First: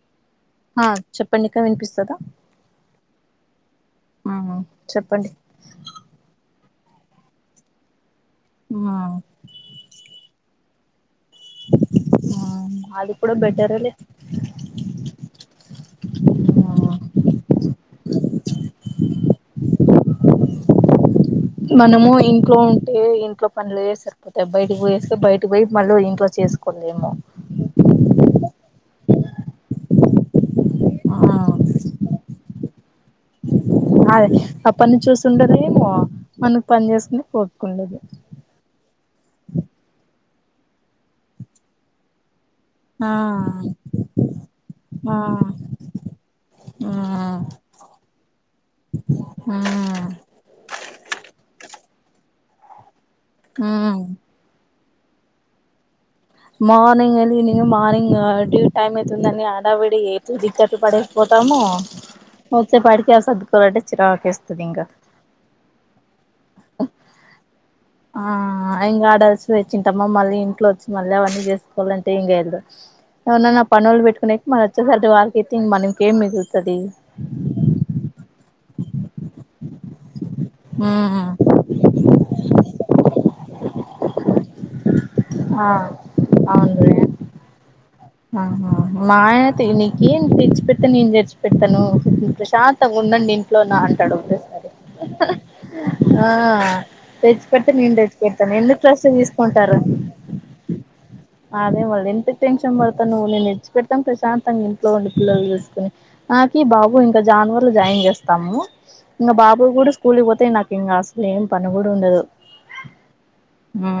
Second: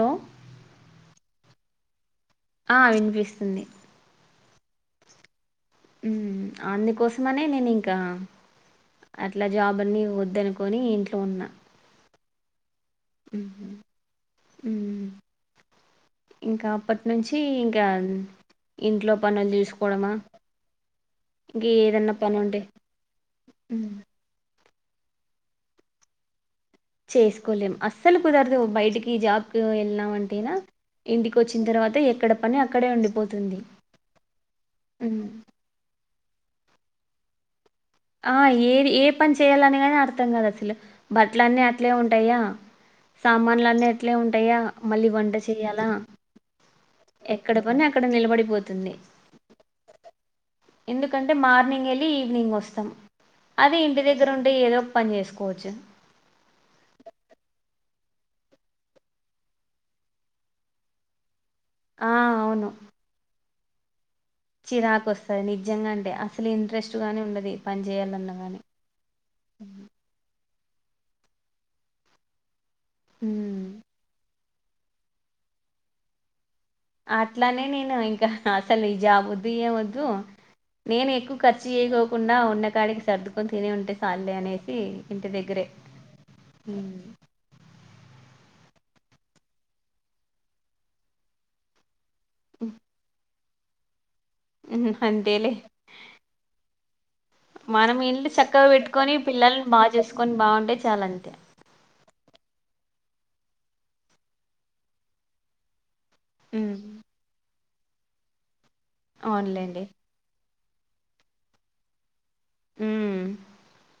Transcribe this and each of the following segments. Hello ఆ చెప్పండి ఇంకా వినిపిస్తుందా ఆ వినిపిస్తుంది ఆహా చెప్పండి అందుకోసమనే నేను ఇంకా అట్లా జాబ్ అన్నిని వద్దను కొని ఇంట్లో ఉన్న ఆ అది కూడా బెటర్ అలే ఇంకా అప్పటి నుంచి ఇంకా ఇంట్లో పనులు చేసుకోడమా మనము ఇంట్లో ఉంటే ఇంట్లో పనులు ఉమ్, సరిపోతాయి బయట పోయోస్తే బయట పోయి మళ్ళ ఇంటిలో వచ్చే చేసుకోలేం అస్సలు కుదరదు బయటికి జాబ్కి వెళ్ళినాం అంటేనా ఇంటికి వచ్చిన తర్వాత ఎక్కడ పని అక్కడే ఉండిపోతుంది అదే ఆ పని ఉమ్. చూస్తుండద ఏమో మనకి పని చేసుకుని పో ఆ ఏది ఏ పని చేయాలని కాని అర్థం కాదు అసలు బట్టల అన్నీ అట్లే ఉంటాయా ఆ సామాన్లు అన్నీ అట్లే ఉంటాయా మళ్ళీ ఆ వంట చేయాలా ఆ ఎక్కడ పని అక్కడ నిలబడిపోతుంది ఆ ఎందుకంటే మార్నింగ్ ఈవినింగ్ వస్తాం ఆ అదే ఇంటి దగ్గరుంటే ఏదో పని చేేసుకోవచ్చు మార్నింగ్ అ మార్నింగ్ డ్యూ టైమ్ అయితుందింద అడావిడితు దిక్కట్ పడపో తాము ఆ మూచ్చే పాటికి అ సర్దుకోలటేచ్చ రా చిరాకొస్తది నిజంగా అంటే అసలు ఇంట్రెస్ట్ గాని ఉండది పని చేేయాలన్నా కలిసి వచ్చింటామ్మా మళ్ళీ ఇట్ల వచ్చి మళ్ళీ అవన్నీ చేసుకోవాలంటే ఏంగేన్దో ఏవరనన్నా ఉమ్ పనోలు పెట్టుకునే మన వచ్చేసారి వార్కెటింగ్ మనకెం మిగు అట్లానే నేను ఇంకా హ అసలు ఈ జాబ్ వద్దు ఏ వద్దు నేను ఉమ్ ఎక్కువ ఖర్చు చేయకోకుండా ఉన్న కాడికి సర్దుకొని తిని ఉంటే చాల్లే అనేసి ఇంటి దగ్గరే ఆ ఉమ్ ఆహ్హ్ మా ఆయన నీకు తెచ్చి పెడతాను నేం తెచ్చి పెడతాను. ఉమ్, ప్రశాంతంగా ఉండండి ఇంట్లో నా అంటాడు ఒకేటే సారి అంతేలే అహ్హ్ ఆ తెచ్చి పెట్తే నేను మనం తెచ్చి ఇల్లు పెడతాను చక్కగా ఎందు క్లాస్లు పెట్టుకొని పిల్లల్ని తీసుకుంటారు. బాగా చూసుకొని బాగుంటే చాలు అంతే అదే మళ్ళీ ఎంత త మార్తున్నావ్ నేను విడిచి పెడతాం ప్రశాంతంగా ఇంట్లో ఉండి పిల్లలు చూసుకుని నాకి ఉమ్ బాబు ఇంకా జావ స్కూల్ జాయిన్ చేస్తాము ఇంగ బాబు అవునులేండి కూడా స్కూల్ కి పోతే నాకి ఇంగ అసలు ఏం పని కూడా ఉండదు. హ్మ్. ఆ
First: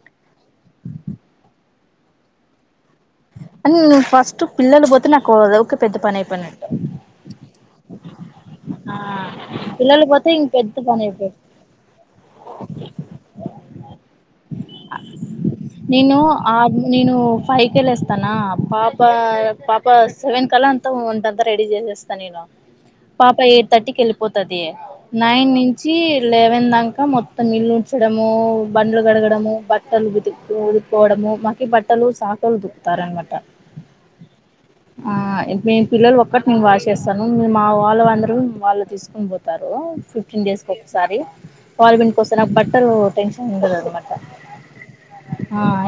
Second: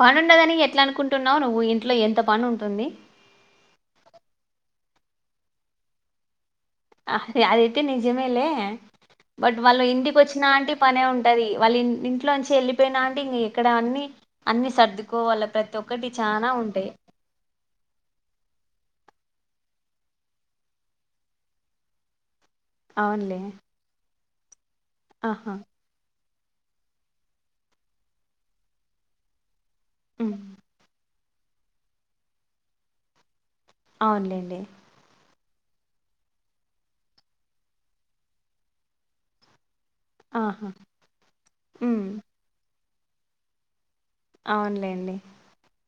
పనిండదని ఎట్లా అనుకుంటున్నావు నువ్వు ఇంట్లో ఎంత పని ఉంటుంది. అన్ ఫస్ట్ పిల్లలు పోతే నాకు అదక పెద్ద పని అయిపోనట్టు అహ్ ఆదైతే నిజమేలే ఆ బట్ వాళ్ళు పిల్లలు ఇంటికి పోతే వచ్చిన ఇంక అంటే పెద్ద పనే పని అయిపోయి ఉంటది. వాళ్ళ ఇ ఇంట్లో నుంచి వెళ్ళిపోయిన అంటే ఇం ఎక్కడ అన్ని అన్ని సర్దుకోవాల ప్రతి ఒక్కటి నేను చానా ఆబ్ ఉంటాయి. నేను ఫై కెళ్ళేస్తానా పాప పాప సెవెన్ కల అంతా వంటంతా రెడీ చేసేస్తాను నేను పాప అవునులే. ఎయిట్ థర్టీకి వెళ్ళిపోతది నైన్ ఆహా! నుంచి లేవ దాంక మొత్తం ఇల్లు ఉంచడము, బండ్లు కడగడము బట్టలు హ్మ్. ఉతికి కోవడము మకి బట్టలు సాకుల్లోలు ఉతుకుతారనమాట. అవునులేండి ఆ నేను పిల్లలు ఒక్కటి నేను వాష్ చేస్తాను. మీరు మా వాళ్ళు అందరూ వాళ్ళు తీసుకుని పోతారు. ఫిఫ్టీన్ డేస్ ఆహా! కి ఒకసారి వాళ్లు హ్మ్. పిండికోస్తే నాకు బట్టలు టెన్షన్ ఉండదన్నమాట. అవునులేండి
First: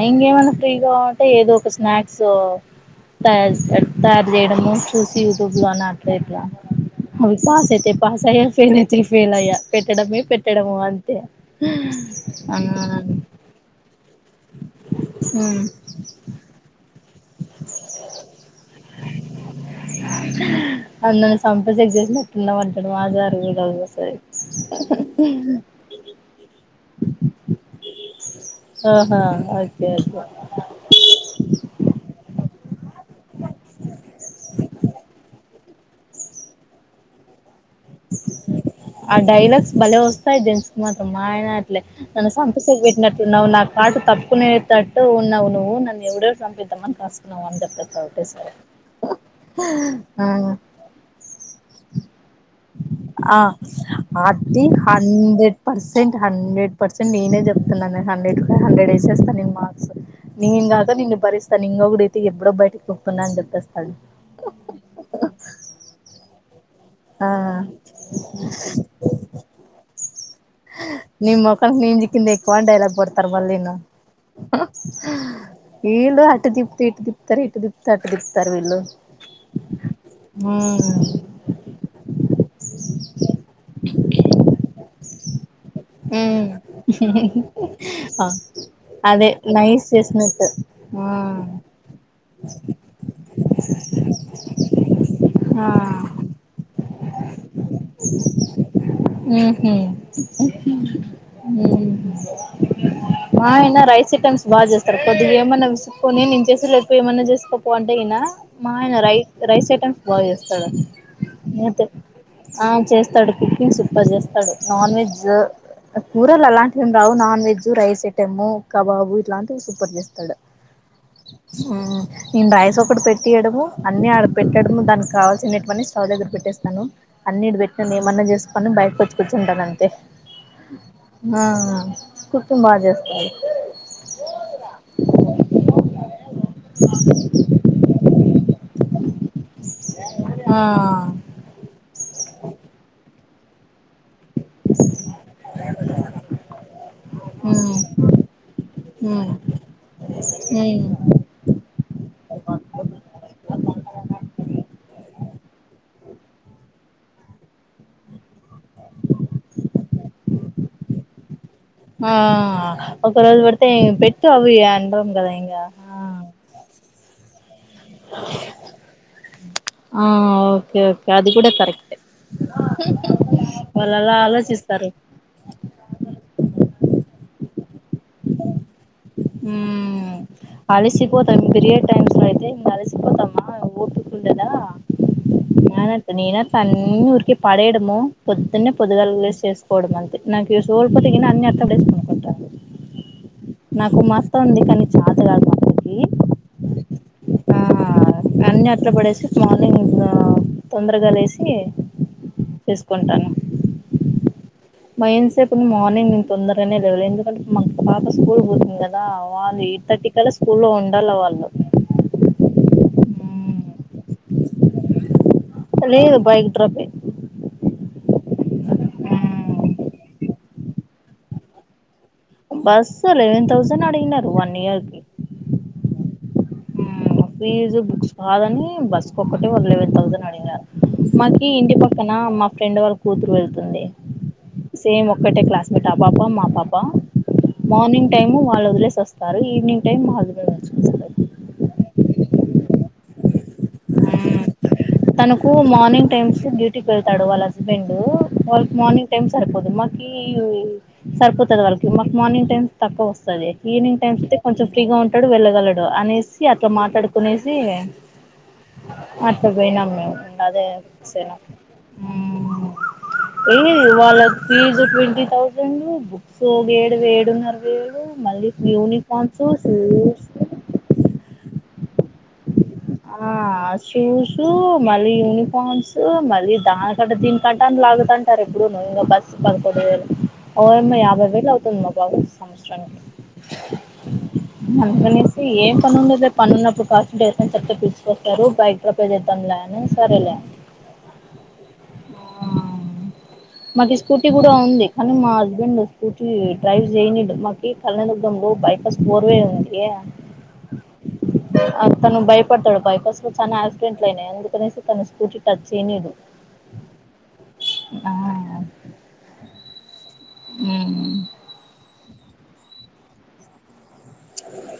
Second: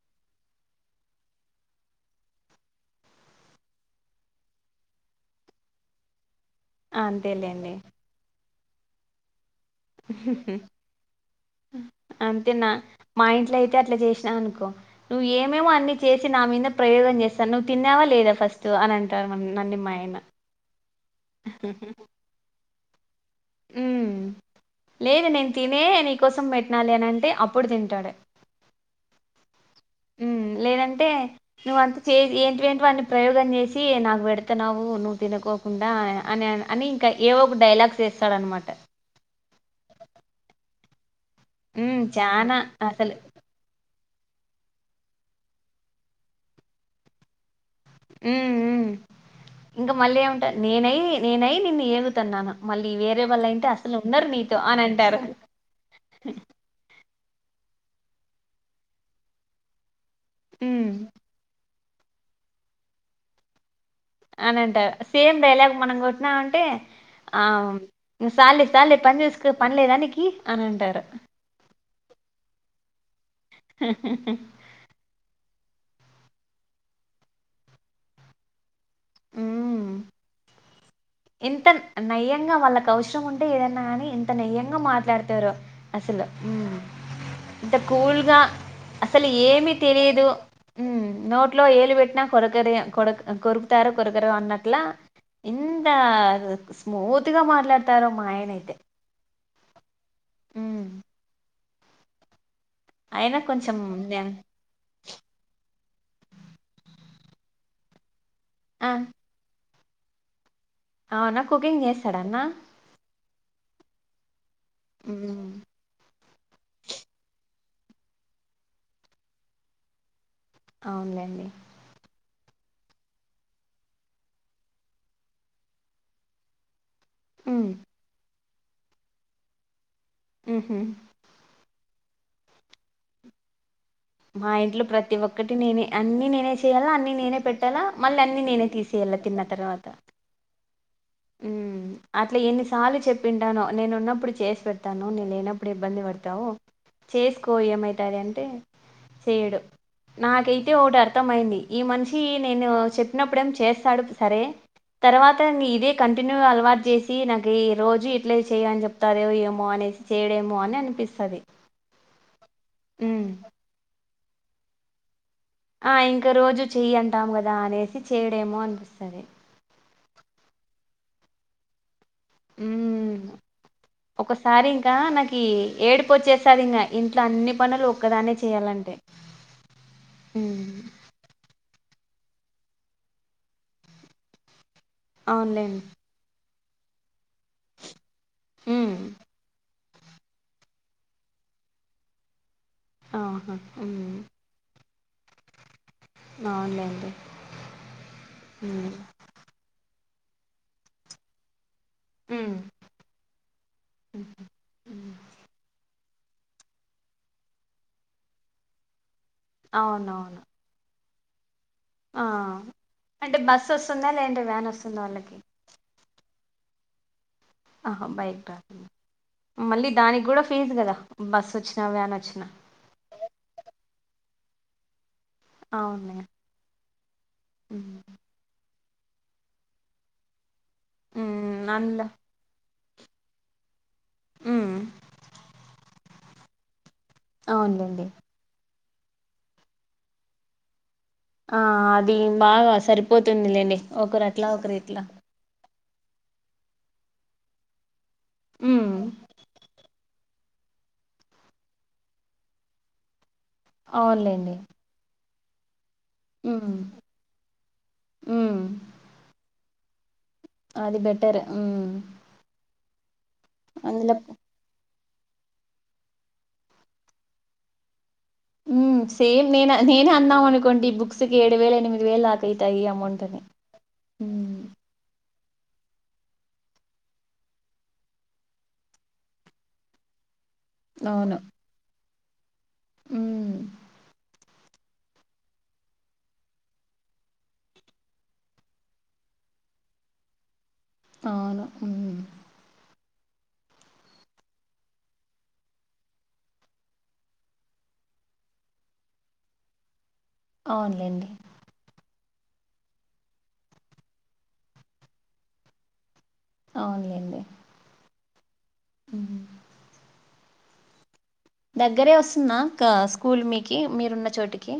ఇంగేమన్న ఫ్రీగా ఉంటే ఏదో ఒక స్నాక్స్ తయారు పె తయారు చేయడము చూసి యూట్యూబ్ లో అని అట్లా ఇట్లా అవి పాస అంతేలేండి. అయితే పాసయ్య ఫెల్ అయితే ఫెల్ అయ్య పెట్టడమే పెట్టడము అంతే ఆ అనుకో నువ్వు ఏమేమో అన్ని చేసి నా మీద ప్రయో తను తిన్నావా లేదా ఫస్ట్ అని అంటారు నన్ని మా ఆయన అ నన్ను సంపే చెగ్ చేసిన ఎట్లున్నా ఉంటాడు మాజారు హ్మ్ వడసారి అహ్హ్హ్ ఏ నీకోసం పెట్నాలే అనింటే అప్పుడు తింటాడు ఆహ ఓకే అయితే హ్మ్ లేదంటే నువ్వు అంత చే ఏంటివెంటివో అన్ని ప్రయోగం చేసి నాకు పెడుతున్నావు నువ్వు తినకోకుం డ అని అని ఇంకా ఏవో ఒక డైలాగ్స్ వేస్తాడనమాట ఆ డైలాగ్స్ బలే వస్తాయి దేన్ మతం మాయన అట్లే హ్మ్ నన్ను చానా సంతకు అసలు పెట్టినట్లు ఉన్నవ్వు నా పాటు తప్పుకునేటట్టు ఉన్నావు నువ్వు నన్ను ఎపుడెవుడు పంపిద్దామ అని కాసుకున్నావు అంతె ఓకే సరే హ్మ్ హ్మ్ ఉహ్ ఇంకా మళ్ళీ ఏమంటా నేనై నేనై నిన్ను ఏగుతున్నాను మళ్ళీ వేరే ఆ వాళ్ళు అయితే అసలు ఉండరు నీతో అది అని అంటారు హండ్రెడ్ పర్సెంట్, హండ్రెడ్ పర్సెంట్ నేనే చెప్తున్నాను హండ్రెడ్ కి హండ్రెడ్ వేసేస్తా నేను మార్క్స్ నేను హ్మ్ గాదా నిన్ను భరిస్తా నింను కూడా అయితే ఎప్పుడో బయటకికుప్పుతున్నా అని చెప్పేస్త అని అంటా సేమ్ డైలాగ్ మనం కొట్టినా మంటే ఆ సాల్లె సాల్లె పనిచుస్కో పన్లేదానీకి ని మొఖం నిన్ జిక్కింద ఎక్కువ డైలాగ్ గొడ్త తర్వల్లినొ ఏందో అటు తిప్తే ఇటు తిప్తరు ఇటు తిప్తే అటు తిప్తారు వీళ్ళు హ్మ్. ఉహు ఎంత నయ్యంగా వాళ్ళకి అవసరం ఉంటే ఏదన్నా గాని ఎంత నయ్యంగా మాట్లాడతారో అసలు ఉమ్ ఊ ఇంత ఆ కూల్గా అసలు అదే ఏమి నైస్ తెలిదు చేసినట్టు ఊ ఆ నోట్లో ఏలు పెట్టినా కొరక కొరక కొరుకుతార కొరకరు అన్నట్లా ఇన్ ఆ ఇకా స్మూత్ గా మాట్లాడతారు మా ఆయన అయితే హుమ్మ్ హ్మ్ ఆయన మా కొంచెం ఆయనా రైస్ నే ఐటమ్స్ బాగ చేస్తారు కొద్దిగా ఏమన్నా విసుగు కొని నేను చేసేట్ప్పుడు ఏమన్నా చేసుకోపో అంటే ఈయన మా ఆ! ఆయన రై రైస్ ఐటమ్స్ బాగ చేస్ అ అవునా కుకింగ్ మూత చేస్తాడా అన్న? ఆ చేస్తాడు కుకింగ్ సూపర్ చేస్తడు నాన్ వెజ్ హ్మ్. కూరలు అలాంటివి ఏం రావు non veg rice item kebab ఇట్లాంటివి సూపర్ చేత్తాడు అవునులేండి నేను రైస్ ఒకటి పెట్టియడము అన్నీ ఆడ పెట్టడము దానికి కావాల్సినేటివన్నీ స్టవ్ దగ్గర పెట్టేస్తాను అన్ని ఇడా హ్మ్. పెట్టి ఏమన్నా చేసుకొ అని బయట వచ్చి కూర్చుంటాను అంతే హుహు. ఆ కుకింగ్ బాగా చేస్తాడు మా ఇంట్లో ప్రతి ఒక్కటి నేనే అన్ని నేనే చేయాలా అన్ని నేనే పెట్టాలా మళ్ళీ అన్ని నేనే తీసి వీళ్ళ తిన్న తర్వాత ఆ ఉ అట్ల ఎన్నిసార్లు చెప్పింటానో నేను ఉన్నప్పుడు చేసి పెడతాను నేను లేనప్పుడు ఇబ్బంది పడతావు చేసుకో ఏమయితాది అంటే ఆ చెయ్యడు నాకైతే ఒకటి అర్థం అయింది ఈ మనిషి నేను చెప్పినప్పుడ ఏం చేస్తాడు సరే తర్వాత ఇదే కంటిన్యూ అలవాటు చేసి నాకు ఈరోజు ఇట్లే చేయ అని చెప్తాడె ఏమో అనేసి చేయడేమో అని ఇస్తది ఆ ఒకరోజు పడితే పెట్టు అవి కదా ఇంకా ఆ ఇంక రోజు చెయ్యంటాం కదా దా అనేసి చేయడేమో అనిపిస్తది ఆ ఓకే ఓకే అది కూడా కరెక్ట్ ఉమ్ వాళ్ళు అలా ఒకసారి ఆలోచిస్తారు ఇంకా నాకి ఏడిపు వచ్చేస్తాది ఇంకా ఇంట్లో అన్ని పనులు ఒక్కదాన్నే చేయాలంటే హ్మ్ అలసిపోతం బిరే టైమ్స్ అయితే ఇం అలిసిపోతామా ఊటుకుంటదా అవునులేండి ననా అన్నీ ఊరికి పడేయడము పొద్దున్నే హ్మ్ పొదుగాల లేసి చేసు పోవడం అంతె నాకు సోఓల్పోతే అన్ని అర్థండేసుకునుకుంటాను ఆహా నాకు హ్మ్ మత్త ఉంది కానీ చేతగాదు మక్కకి అవునులే అండి ఆ అన్ని అట్లా పడేసి మార్నింగ్ తొందరగా లేసి హ్మ్ చేసుకుంటాను మా ఏం సేపు నువు మార్నింగ్ నేను తొందరగానే లేవలే ఎందుకంటే మా పాప స్కూల్ పోతుంది కదా వాళ్ళు ఎయిట్ థర్టీ కలా అవునవును స్కూల్ లో ఉండాల వాళ్ళు ఆ అంటే బస్సు వస్తుందా లేదంటే వ్యాన్ వస్తుందా వాళ్ళకి అ లేదు బైక్ డ్రపె ఆహ బైక్ డ్రాపింగ్ మళ్ళీ దానికి కూడా ఫీజ్ కదా బస్ వచ్చినా వాన్ వచ్చినా బస్ లెవెన్ తౌసండ్ అడిగిండంట వన్ ఇయర్కి అవును ఫీజు బుక్స్ కాదని బస్సు కు ఒక్కటే లెవెన్ థౌసండ్ అడిగారు మాకి హ్మ్ ఇంటి అందులో పక్కన మా ఫ్రెండ్ వాళ్ళ కూతురు వెళ్తుంది హ్మ్ సేమ్ ఒక్కటే క్లాస్మేట్ ఆ పాప మా పాప అవునులేండి మార్నింగ్ టైమ్ వాళ్ళు వదిలే వస్తారు ఈవినింగ్ టైం బజ నచ్చుస్తారు ఆ అది బాగా సరిపోతుందిలేండి ఒకరు అట్లా ఒకరి తనకు మార్నింగ్ టైమ్స్ డ్యూటీకి వెళ్తాడు వాళ్ళ హస్బెండ్ వాళ్ళు హ్మ్ మార్నింగ్ టైమ్ సరిపోదు మ సరిపోతది వాళకి మాకు మార్నింగ్ టైమ్ తక్కువ వస్తది ఈవినింగ్ టైమ్ అయి అవునులేండి కొంచెం ఫ్రీగా ఉంటడు వెళ్ళగలడు అనేసి అట్లా హ్మ్ మాట్లాడుకునేసి హ్మ్ అట్లా పోయినాము మేము అదే అది బెటర్ హ్మ్ ఏ అందులో వాళ్ళ తీజు తీ థౌజండ్ బుక్స్ ఒక ఏడు ఏడున్నరవై ఏడు సేమ్ నే నేనే అన్నాం అనుకోండి ఈ బుక్స్కి ఏడు వేల ఎనిమిది వేలు అయితాయి అమౌంట్ ఆ అని షూసు హ్మ్ మళ్ళీ యూనిఫ ఫామ్స్ మళ్లి దానికంట దీనికంట అని లాగుతంటారు ఎప్పుడు నువ్వు ఇం బస్సు పదకొ ఓరమ్మ యాభై అవును వేలు అవుతుంది మా బ సంవత్సరానికి హ్మ్ అనే ఏం పనులు [unintelligible] కాసే న చెక్కగా పిచుకొస్తారు బైక్ డ్రప్ే చేద్దాంలే అని సరేలే అవును అ మాకి స్కూటీ కూడా ఉంది కానీ మా హస్బెండ్ స్కూటీ డ్రైవ్ చేయని మాకి కళ్యాదుర్గంలో బైపాస్ ఫోర్ వే ఉంది అవునులెండి తను భయపడతాడు బైక్స్లో చాలా క్సిడెంట్ అయినయి ఎందుకనేసి తను స్కూటీ టచ్ చేయనిదు అవునులేండి హ ఉ దగ్గరే వస్తుందా క్కా స్కూల్ మీకు మీరున్న చోటికి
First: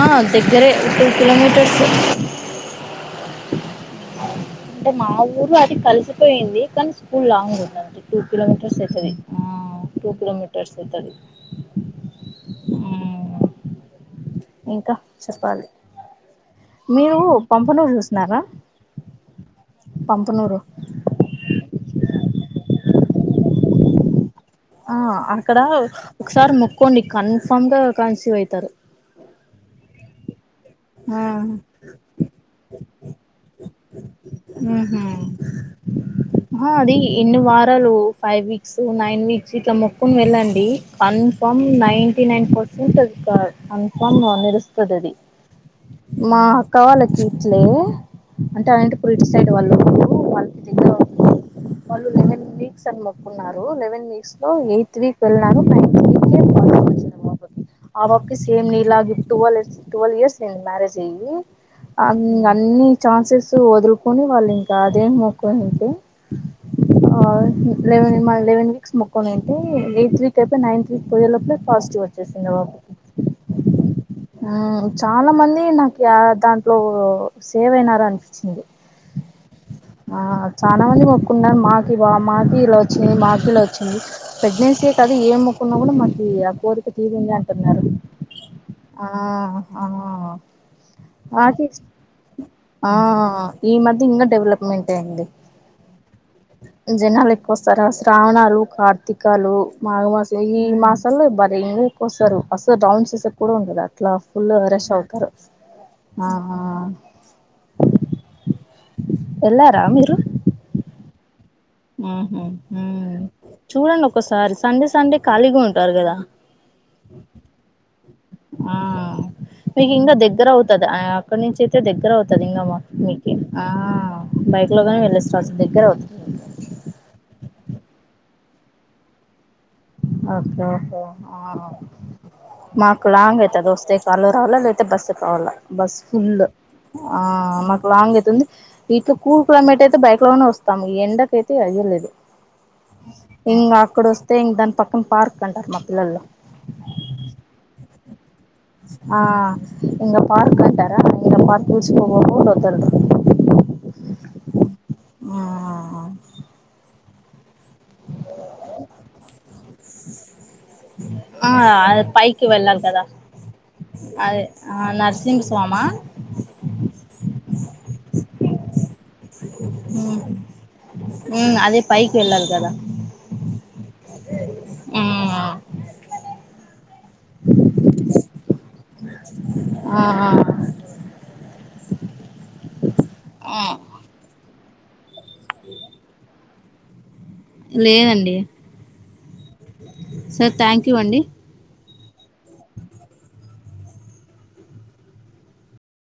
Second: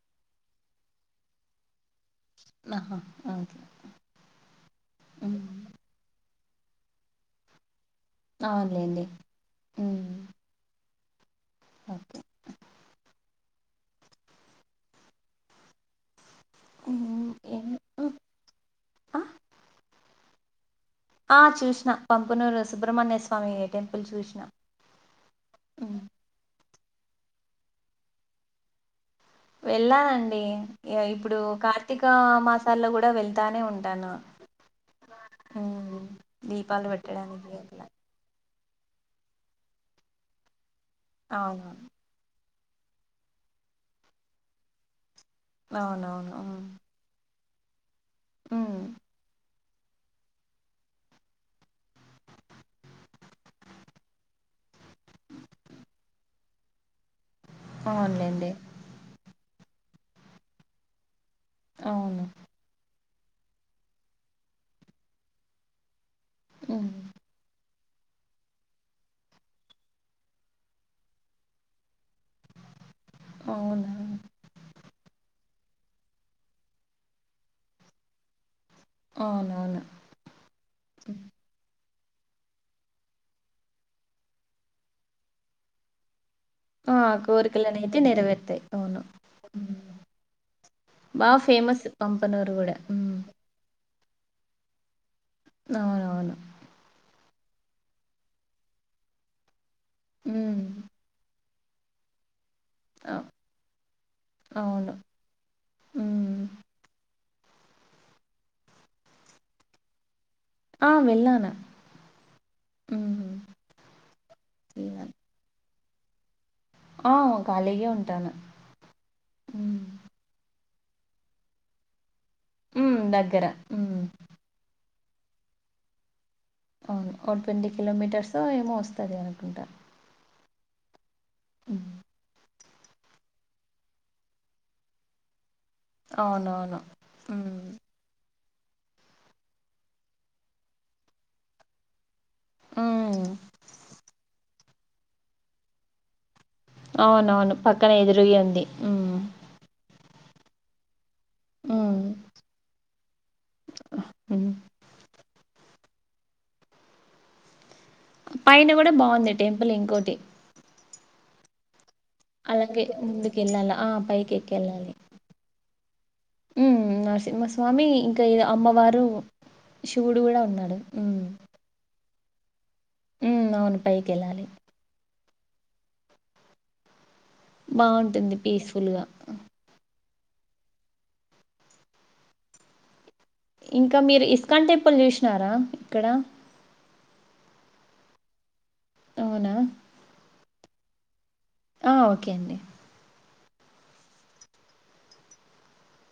ఆ దగ్గరే ఇప్పుడు కిలోమీటర్ ఆహాఓ అంటే మా ఊరు అది కలిసిపోయింది కానీ స్కూల్ లాంగ్ ఉండంది టూ కిలోమీటర్స్ అవునులేండి అయితది హ్మ్ టూ కిలోమీటర్స్ అయితది ఓకే ఇంకా చెప్పాలి మీరు హ్మ్ ఏం పంపనూరు చూసినారా పంపనూరు ఆ చూసిన పంపనూరు సుబ్రహ్మణ్య స్వామి టెంపుల్ చూసిన ఆ అక్కడ ఒకసారి మొక్కోండి కన్ఫామ్ గా కన్సివ్ అయితారు వెళ్ళాలండి ఆ ఇప్పుడు కార్తీక మాసాల్లో కూడా వెళ్తానే ఉంటాను అహ ఉమ్, దీపాలు అది ఎన్ని పెట్టడానికి అట్లా వారాలు ఫైవి సో నైన్ వీక్స్ ఇట్ల మొక్కకున్ వెళ్ళండి కన్ఫమ్ అవును నైన్టీ నైన్ పర్ ఉంటది ఇక కన్ఫర్మ్గా మెరుస్తదది. అవునవును మా ఉమ్, అక్క వాళ్ళకి ఇట్లే అంటే ఆ ఉమ్, ఇంటి [inaudible] సైడ్ వాళ్ళు ఉంటరు వాళ్ళకి దగ్గర వాళ్ళు లేనే వీక్స్ అన్ మొకున్నారు లెవెన్ వీక్స్లో ఎయిత్ వీక్ వెళ్ళినారు నైన్త్ [inaudible] ఆ బాబ్కి అవునులేండి సేమ్ నీలాగే ట్వల్వ్ ట్వల్వ్ ఇయర్స్ అయింది మ్యారేజ్ అయ్యి అ అవును ఇ అన్ని ఛాన్సెస్ వదులుకొని వాళ్ళు ఇంకా అదేం మొక్కు ఇంక ఉమ్, ఆ లెవెన్ మన లెవెన్ వీక్స్ మొక్కున అయితే వీక్ నైన్ వీవ్ ట్వల్వ్ లోపలే పాజిటివ్ వచ్చేసింది అవునా మాక్ చాలా మంది నాకు ఆ దాంట్లో సేవ్ అయినార అనిపిచ్చింది. అవునవును ఆ చాలా మంది మొక్కున్నార్ మా ఇగ మాకి ఇలా వచ్చింది మాక్ ఇలా వచ్చింది ప్రెగ్నెన్సీయే కాదు ఏం మొక్కున్న గుడా మ ఈ ఆ కోరిక తీరింది అంటున్నారు. కోరికలనైతే నెరవేరుతాయి అవును ఉమ్. బాగా ఆ ఫేమస్ పంపనూరు కూడా ఆ ఉమ్, ఈ మద్ ఇంకా డెవలప్మెంట్ అయింది. అవునవును. కొస్తార శ్రావణాలు, కార్తీకాలు, మాఘమాసం ఈ ఉమ్, మాసాల్లో బట్ ఎక్కు వస్తరు అసల్ డౌన్ అవ్- చేసేక గుడా ఉండదు అట్లా ఫుల్ రష్ అవును అవుతారు. ఉమ్. ఎళ్ళారా మీరు ఆ వెళ్ళానా ఆ మ్ చూడండ్ ఒసారి సండే వెళ్ళాను సండే ఖాళీగా ఉంటారు కదా ఆ ఖాళీగే ఉంటాను. ఆ అక్కడ్ నుంచి అయితే దగ్గర అవుతది ఇంకా మా హ్మ్. మీకి దగ్గర. హ్మ్. బైక్ లోగ ప్లస్ స్టార్స్ దగ్గరవు అవును ఓ ట్వంటీ కిలోమీటర్సో ఏమో వస్తది అనుకుంటా ఓకే ఓకే ఆ హ్మ్. మాకు లాంగ్ అయితది వస్తే కార్లో రావాలా లేకపోతే బస్సుక్ రావాలా బస్ ఫుల్ అవునవును. ఆ హ్మ్. మాకు లాంగ్ అయితుంది. ఇటు కూల్ క్లైమేట్ అయితే బైక్లోనే వస్తాము ఈ ఎండకైతే అయ్యలేదు. హ్మ్. ఇంగ అక్కడొస్తే దాన్ పక్కన పార్క్ అంటారు మా పిల్లలు అవునవును పక్కన ఎదురై ఉంది. ఇంగ పార్క్ అంటారా [inaudible] హ్మ్. హ్మ్. ఆ పైన గుడా బాగుంది టెంపుల్ ఇంకోటి ఆ పైకి వెళ్ళాల్ అలాగే కదా ముందుకెళ్ళాల. ఆ! అదే ఆ పైకెక్కెళ్ళాలి. నరససింగ్ స్వామా హ్మ్. నరసింహస్వామి ఇంక ఈ అమ్మవారు శివుడు ఉమ్ గుడా ఉన్నాడా కెల్లాల్ కదా మ్ అవును పైకెళ్ళాలి. మ్ అ బాగుంటుంది పీస్ఫుల్గా ఆ ఆ ఆ ఇంకా మీరు ఇస్కాన్ టెంపుల్ చూసినారా ఇక్కడ లేదండి. అవునా సో థ్యాంక్ యూ అండి. ఆ ఓకే అండి.